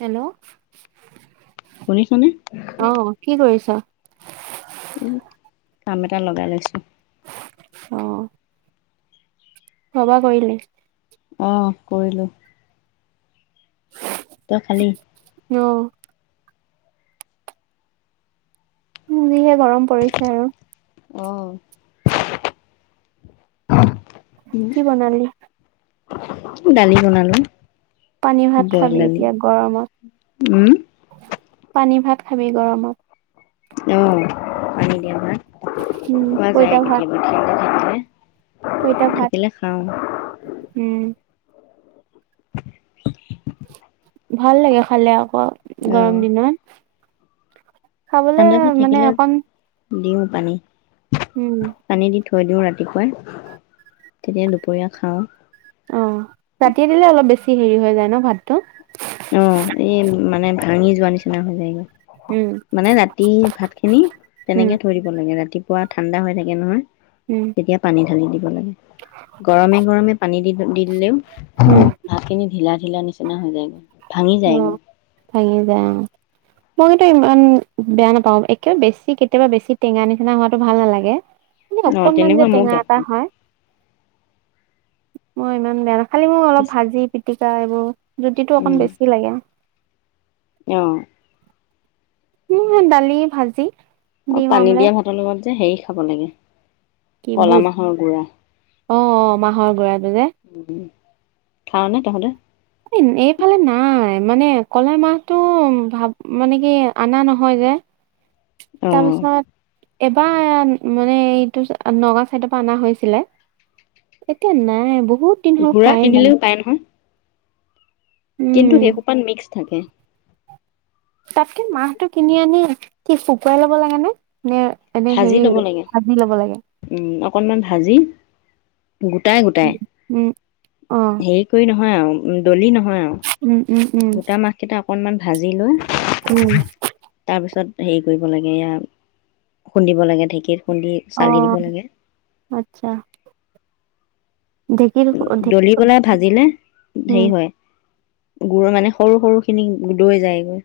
Hello শুনিছনে? অ কি কৰিছ অ উম, কাম এটা লগাই লৈছো অ সবা কৰিলি? অহ কৰিলো হয় [unintelligible] ত খালি ন উম [unintelligible] মৰম পৰিছে আৰু অহ কি বনালি? ডালি বনালো। পানী ভাত বইল খাবি দালি এতিয়া উম গৰমত। পানী ভাত খাবি গৰমত অ পানী দিয়া ভাত উম খোৱা পইতা যায় ভাত কেতিয়াবা উ [unintelligible] পইতা ভাত। উম ভাল লাগে খালে আকৌ অ গৰম দিনত খাবলে ঠাণ্ডা ভাত মানে থাকিলে অকণ দিওঁ পানী উম পানী দি থৈ দিওঁ ৰাতিপুৱাই তেতিয়া দুপৰীয়া খাওঁ অ ৰাতিয়ে দিলে অলপ বেছি হেৰি হৈ যায় ন ভাতটো অ এই মানে ভাঙি যোৱা নিচিনা হৈ যায়গৈ উম মানে ৰাতি ভাত খিনি উম তেনেকে থৈ দিব লাগে ৰাতি পুৱা ঠাণ্ডা হৈ থাকে নহয় উম তেতিয়া পানী ঢালি দিব গৰমে গৰমে পানী দি দি হেল্ল' উম ভাতখিনি ঢিলা ঢিলা নিচিনা হৈ যায়গৈ ভাঙি অ যায়গৈ ভঙি যায় অ মই টো ইমান বেয়া নাপাওঁ একে বেছি কেতিয়াবা বেছি টেঙা নিচিনা হোৱাটো ভাল নালাগে মানে অ অকনমান যে তেনেকুৱা মোক টেঙা এটা দেখোঁ হয় মই ইমান বেয়া খালি মই অলপ বেছি ভাজি পিতিকা এইবোৰ জুটি টো অকণ বেছি আহ উম দালি ভাজি অ ডিম পানী দিয়া আমলেট ভাতৰ লগত যে হেৰি খাব লাগে কি কলা বুট মাহৰ গুড়া অ মাহৰ গৰাটো যে খাও নে তহঁতে এইফালে নাই মানে কলা মাহটো মানে কি অনা নহয় যে অ তাৰপিছত এবাৰ মানে এইটো নগাওঁ চাইডৰ পৰা অনা হৈছিলে এতিয়া নাই বহুত দিন হ'ল ঘোঁৰা খোৱাই নাই কিনিলেও পায় নহয় কিন্তু উম সেইহোপাত মিক্স থাকে তাতকে মাহটো কিনি আনি কি শুকুৱাই লব লাগে ন নে এনেই ভাজি হেৰি ভাজি ল'ব লাগে অকণমান ভাজি গোটাই গোটাই উম অ হেৰি কৰি নহয় হয় দলি নহয় হয় আৰু উম উম উম গোটা মাহকেইটা অকণমান তাৰপিছত ভাজি লৈ উম, হেৰি কৰিব লাগে ইয়াৰ খুন্দিব লাগে ঢেঁকীৰ আহ আচ্ছা ঢেঁকীৰ ঢেঁকী দলি পেলাই ভাজিলে উম হেৰি হয় গুৰমানে সৰু সৰু খিনি দৈ যায়গৈ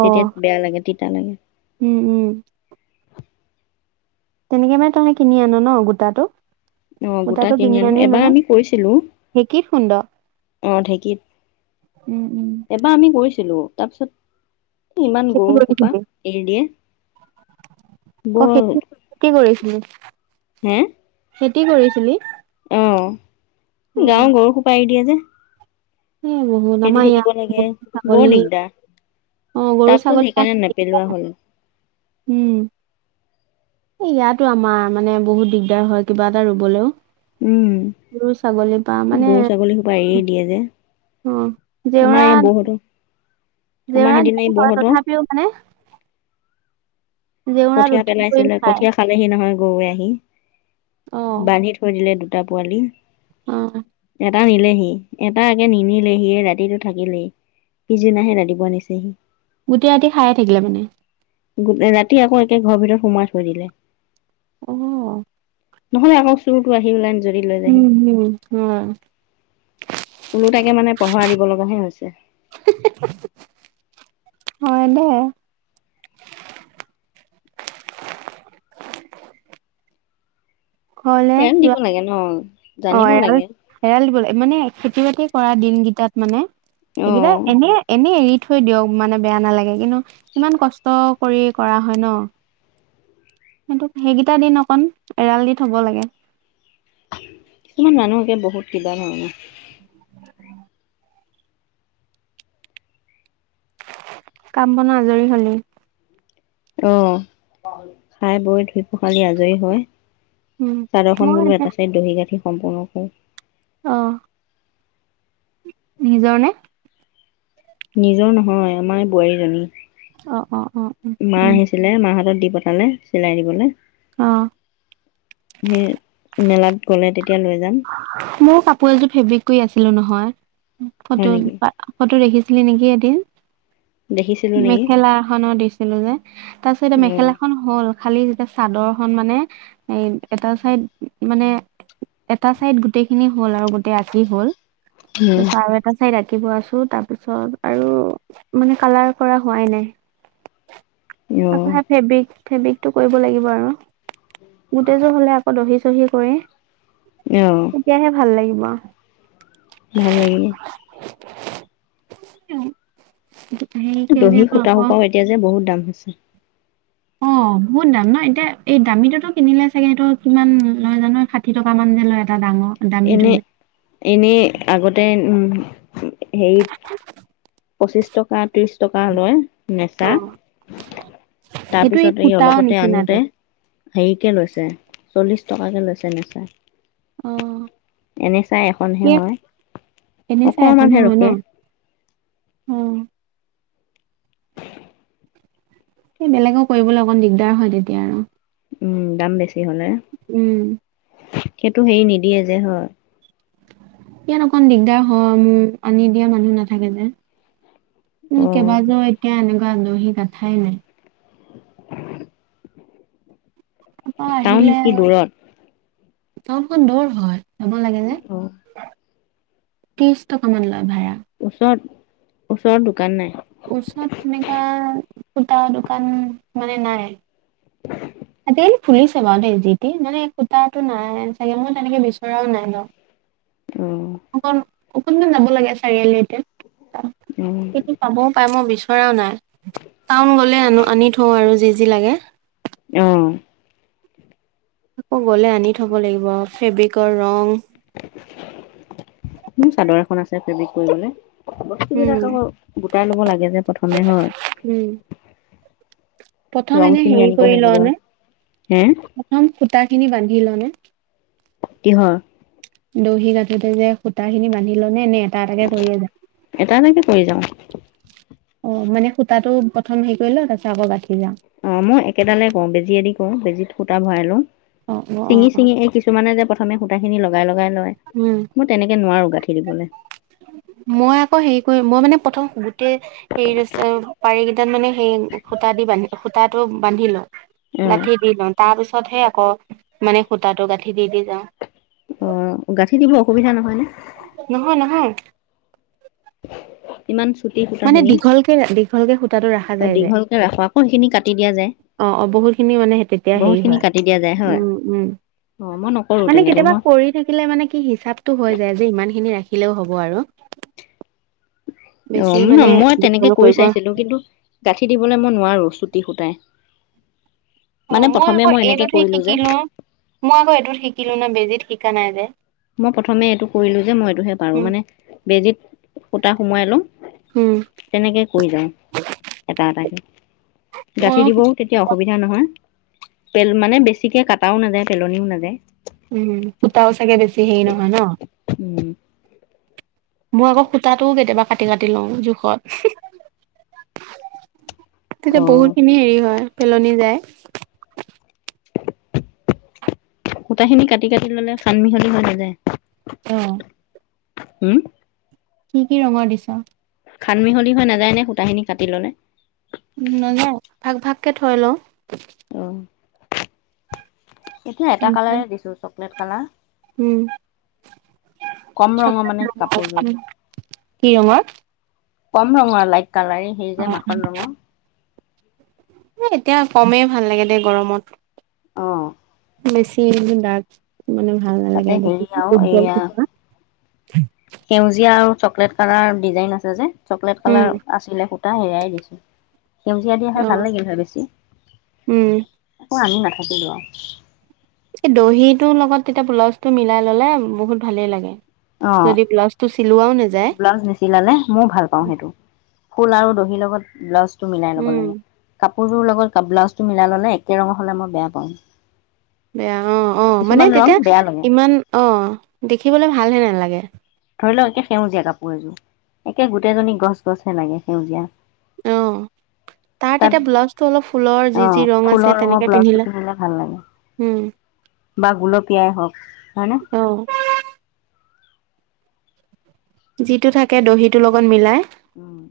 অ বেয়া লাগে তেতিয়া লাগে উম উম তেনেকে মানে তহ কিনি আন ন গোটাটো অ গোটা গোটাটো কিনি আনো আনি এবাৰ মানে আমি কৈছিলো ঢেঁকীত খুন্দ আহ ঢেঁকীত উম উম এবাৰ আমি কৈছিলো ছিলো তাৰপিছত ইমান খেতি গৰু সোপা কৰিছিলি এৰি দিয়ে অ খেতি বৰ খেতি হে কি কৰিছিলি অ অ গাঁৱৰ গৰু সোপাই এৰি দিয়ে যে [inaudible] এই বহুত খেদি আমাৰ থাকিব ইয়াত লাগে গৰু বৰ ছাগলী দিগদাৰ অ তাৰ গৰু পিছত ছাগলী সেইকাৰণে নেপেলোৱা হ'ল ইয়াতো আমাৰ মানে বহুত দিগদাৰ হয় কিবা এটা ৰুবলৈও উম গৰু ছাগলীৰ পৰা মানে গৰু ছাগলী সোপা এৰিয়ে দিয়ে যে অ আমাৰ জেউৰা এই বৌহঁতৰ আমাৰ জেউৰা সেইদিনা এই দিও বাও বৌহঁতৰ তথাপিও মানে জেউৰাত কঠীয়াা উঠি কৰি পেলাইছিলে খায়। কঠীয়াা খালেহি নহয় গৰুৱে আহি অ', বান্ধি থৈ দিলে দু দুটা পোৱালি অ'। এটা নিলেহি এটাগে নিনিলেহি ৰাতিটো থাকিলেহি পিছদিনাহে ৰাতিপুৱা নিচেহি গোটেই ৰাতি খায়ে থাকিলে মানে গোটেই ৰাতি ৰ আকৌ একে ঘৰ ভিতৰত সোমাই থৈ দিলে অ নহলে আকৌ চোৰটো আহি ওলাই যদি লৈ যাহি হুম, হয়। ওলো তাকে মানে পহৰা দিব লগা হে হৈছে হয় দে ঘৰলে ধ্যান দিব যোৱা লাগে ন অ জানিব এৰাল লাগে এৰাল দিবলৈ মানে খেতি বাতি পৰা দিনকেইটাত মানে অ হেইগেটা এনে এনে থৈ দিয়ক মানে বেয়া নালাগে কিন্তু ইমান কষ্ট কৰি কৰা হয় ন সেইটো সেইকেইটা দিন অকন এৰাল দি থব লাগে কিছুমান মানুহগে বহুত কিবা ধৰণে কাম বনা আজৰি হলি আহ খাই বৈ ধুই পখালি আজৰি হয় উম, চাদৰ খন মই বোলো এতিয়া এটা চাইদ দহি গাঠি সম্পূৰ্ণ হল অ'। নিজৰ নে? নিজৰ নহয়, আমাৰ অ', অ', অ', অ'। বোৱাৰীজনী। মা উম, আহিছিলে মাহ হাতত দিপ পতালে চিলাই দিবলে। অ'। হেই মেলাত গ'লে তেতিয়া লৈ যাম। মো কাপো এযো ফেব্ৰিক কই আছিলো নহয় উ ফটো, হয় নেকি পা-ফটো দেখি আছিলে নেকি এদিন। দেখিছিলো নেকি মেখেলা খন দিছিলো যে তাপিছত এতিয়া উম মেখেলা খন হ'ল খালি এ চাদৰখন মানে এ এটা চাইদ মানে-এটা চাইদ গোটেই খিনি হ'ল আৰু গোটেই আঁকি হ'ল। উম তাপিছ আও এটা চাইদ আ আঁকিব আছো তাপিছত আৰু মানে কালাৰ কৰা হোৱাই নাই। অ আকৌ হেয়া ফেবিক ফেব্ৰিকটো কৰিব লাগিব আৰু। গোটেই জোৰ হ'লে আকৌ দহিছ দহি কয়ে। ইঅ। তেতিয়াহে ভাল লাগিব। ভালে। [inaudible] দহি সেউজীয়াটো সূতা আকৌ সোপাও এতিয়া যে বহুত দাম। হছে। অ' বহুত দাম ন? এতিয়া এই দামীটোতো কিনিলে চাগে হেটো কিমান লয় জানো ষাঠি টকামান যে লয় এটা ডাঙৰ দামীটো এনে, যে। এনেই আগতে উম। হেৰিত [inaudible] পঁচিশ টকা, ত্ৰিশ টকা লৈ নেচা অ', সেইটো তাপিছত এই সূতাৰ অলপতে নিচিনাটো আনোতে হেইকে লৈছে, চল্লিশ টকাকে লৈছে নেচা। এনেচা এখনহে কি হয়, এনে চা অকমানহে ৰখে। অ'। এ বেলেগ' কইবলৈ অকণ দিগদাৰ হয় তেতিয়া আৰু। উম দাম বেছ ছি হ'লে। উম। সেটো হেই নিদিয়ে যে হয়। ইয়াত অকণ দিগদাৰ হয় মো আনি দিয়া মানুহ নাথাকে যে। উ অ কেইবাযোৰ একে আনিলো। আহ দহি গাঠাই নাই। উম তাৰ পৰা আহিলে। কি দূৰত টাউনখন দূৰ হয়। যাব লাগে যে, অ' ত্ৰিশ টকামান লৈ‌ ভাড়া। ওচৰত ওচৰত দোকান নাই ওচৰত তেনেকুৱা সূতা দোকান মানে নাই, আজিকালি খুলিছে বাৰু যিটি মানে সূতাটো নাই চাগে মই তেনেকে বিচৰাও নাই বাৰু। অহ অকণমান যাব লাগে চাৰিআলি লৈকে অ' কি থিক পাবও পাৰে মই বিচৰা নাই ধৰাও নাই টাউন গলে আনো আনি থওঁ আৰু যি যি লাগে অহ আকৌ গলে আনি থব লাগিব ফেব্ৰিকৰ ৰং মোৰ চাদৰ এখন আছে ফেব্ৰিক কৰিবলৈ উম বস্তুবিলাক আকৌ গোটাই ল'ব লাগে যে প্ৰথমে হয়। উম প্ৰথম ৰং এনে খিনি হেৰি আনিব কৰি ল লাগিব নে হে প্ৰথম সুতা খিনি বান্ধি লনে কিহৰ দহি গাঠোতে যে সূতা খিনি বান্ধি লনে নে এটা এটাকে কৰিয়ে যাওঁ এটা এটাকে কৰি যাওঁ অহ মানে সূতাটো প্ৰথম হেৰি কৰি ল তাৰপিছত আকৌ বাতি অহ মই একেডালে কৰো বেজিয়েদি অহ বেজিত সূতা ভৰাই লওঁ অ অ অ ছিঙি অ ছিঙি এই কিছুমানে যে প্ৰথম প্ৰথমে সূতাখিন লগাই লগাই লয় উম। মই তেনেকে নোৱাৰো গাঁঠি দিবলে। মই আকৌ হেৰি কৰিম মই মানে প্ৰথম গোটেই হেৰিত আছে পাৰি কেইটাত মানে সেই সূতা দি বান্ধি সূতাটো বান্ধি ল অ' গাঠি দিলো তাৰপিছত পাছতহে আকৌ মানে সূতাটো গাঁঠি দি দি যাওঁ অহ গাঁঠি দিব অসুবিধা নহয় নে? নহয় নহয়। ইমান চুটি সুতা মানে খিনি, দীঘলকে দীঘলকে সূতাটো অহ দীঘলকে ৰাখা আকৌ সেইখিনি কাটি দিয়া যায় অহ অহ বহুতখিনি মানে তেতিয়া বহুত হেৰি খিনি হয়। কাটি দিয়া যায় হয়। উম অ মই নকৰো উম মানে তেনেকে কেতিয়াবা মই কৰি থাকিলে মানে কি হিচাপটো হৈ যায় যে ইমান খিনি ৰাখি থাকিলেও হ'ব আৰু বেছি অঁ ন মানে মই দীঘল তেনেকৈ কৰি কৰিব চাইছিলো কিন্তু গাঁঠি দিবলৈ মই নোৱাৰো ছুটি সূতায় অঁ মই আকৌ এইটোতহে শিকিলো মই আকৌ এইটোত শিকিলো ন বেজিত শিকা নাই যে মই প্ৰথমে এইটো কৰিলো যে মই এইটোহে পাৰো উম মানে বেজীিত সূতা সোমোৱাই লওঁ উম তেনেকে কৰি যা এটা এটাকে মইও গাঁঠি দিবও তেতিয়া অসুবিধা নহয় পেল মানে বেছিকে কাটাও নাযায় পেলনিও নাযায় উম সূতাও চাগে বেছি সেই নহয় ন উম মই আকৌ সূতাটোও কেতিয়াবা কাটি কাটি লওঁ জোখত অ তেতিয়া বহুত খিনি হেৰি হয় পেলনি যায় সূতা খিনি কাটি কাটি ললে চান মিহলি হৈ নাযায় অঁ উম কি কি ৰঙৰ দিছা খান মিহলি হৈ নাযায় নে সূতাখিনি কাটি ললে উ নাযায় ভাগ ভাগকে থৈ লওঁ আহ এতিয়া এটা কালাৰে দিছোঁ চকলেট কালাৰ উম কম ৰঙৰ চকলেট মানে কাপোৰযোৰ ৰঙৰ, কি ৰঙৰ কম ৰংঙৰ লাইক কালাৰীং হেৰি অ, যে মাখন ৰঙৰ এতিয়া কমেই ভাল লাগে দে গৰমত আহ বেছি মানে ভাল তাতে নালাগে দে হেৰি আৰু উজ্জ্বল এইয়া পা [unintelligible] সেউজীয়া আৰু চকলেট কালাৰ ডিজাইন আছে যে চকলেট উম কালাৰ আছিলে সু টা হেৰাইগৈছে সেউজীয়া দিয়া অ হয় ভাল লাগিল হয় বেছি উম একো আনি নাথো থাকিলো এই দহিটোৰ লগত তেতিয়া পলচটো মিলাই ললে বহুত ভালেই লাগে অ যদি ব্লাউজ টো চিলোৱাও নেযায় ব্লাউজ নিচিলালে মই ভাল পাওঁ সেইটো ফুল আৰু দহিৰ লগত ল টো মিলাই ল'ব উম লাগে কাপ সৰুৰ লগত ক ব্লাউজটো মিলাই ল'লে একে ৰঙৰ হ'লে মই বেয়া পাওঁ বেয়া অ অ মানে কিছুমান ৰং তেতিয়া বেয়া লাগে ইমান অ দেখিবলে ভালহে নালাগে ধৰি লওক একে সেউজীয়া কাপোৰ এযোৰ একে গোটেইজনী গছ গছহে লাগে সেউজীয়া আহ তাৰ তাত তেতিয়া ব্লাউজটো অলপ ফুলৰ যি অ', যি ৰং আছে ফুলৰ ৰঙৰ তেনেকে ব্লাউজটো পিন্ধিলে ভাল লাগে উম বা গুলপীয়াই হওক হয়নে? আহ যিটো থাকে দহিটো লগত মিলাই উম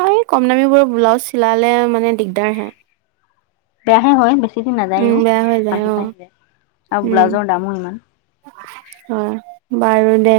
অ এই কম দামীবোৰ ব্লাউজ চিলালে মানে দিগদাৰ হে বেয়াহে হয় বেছি দি উম নাযায়ও বেয়া হৈ যায় আহাহি অ পাহিলে আৰু উম ব্লাউজৰ দামো ইমান হয় বাৰু দে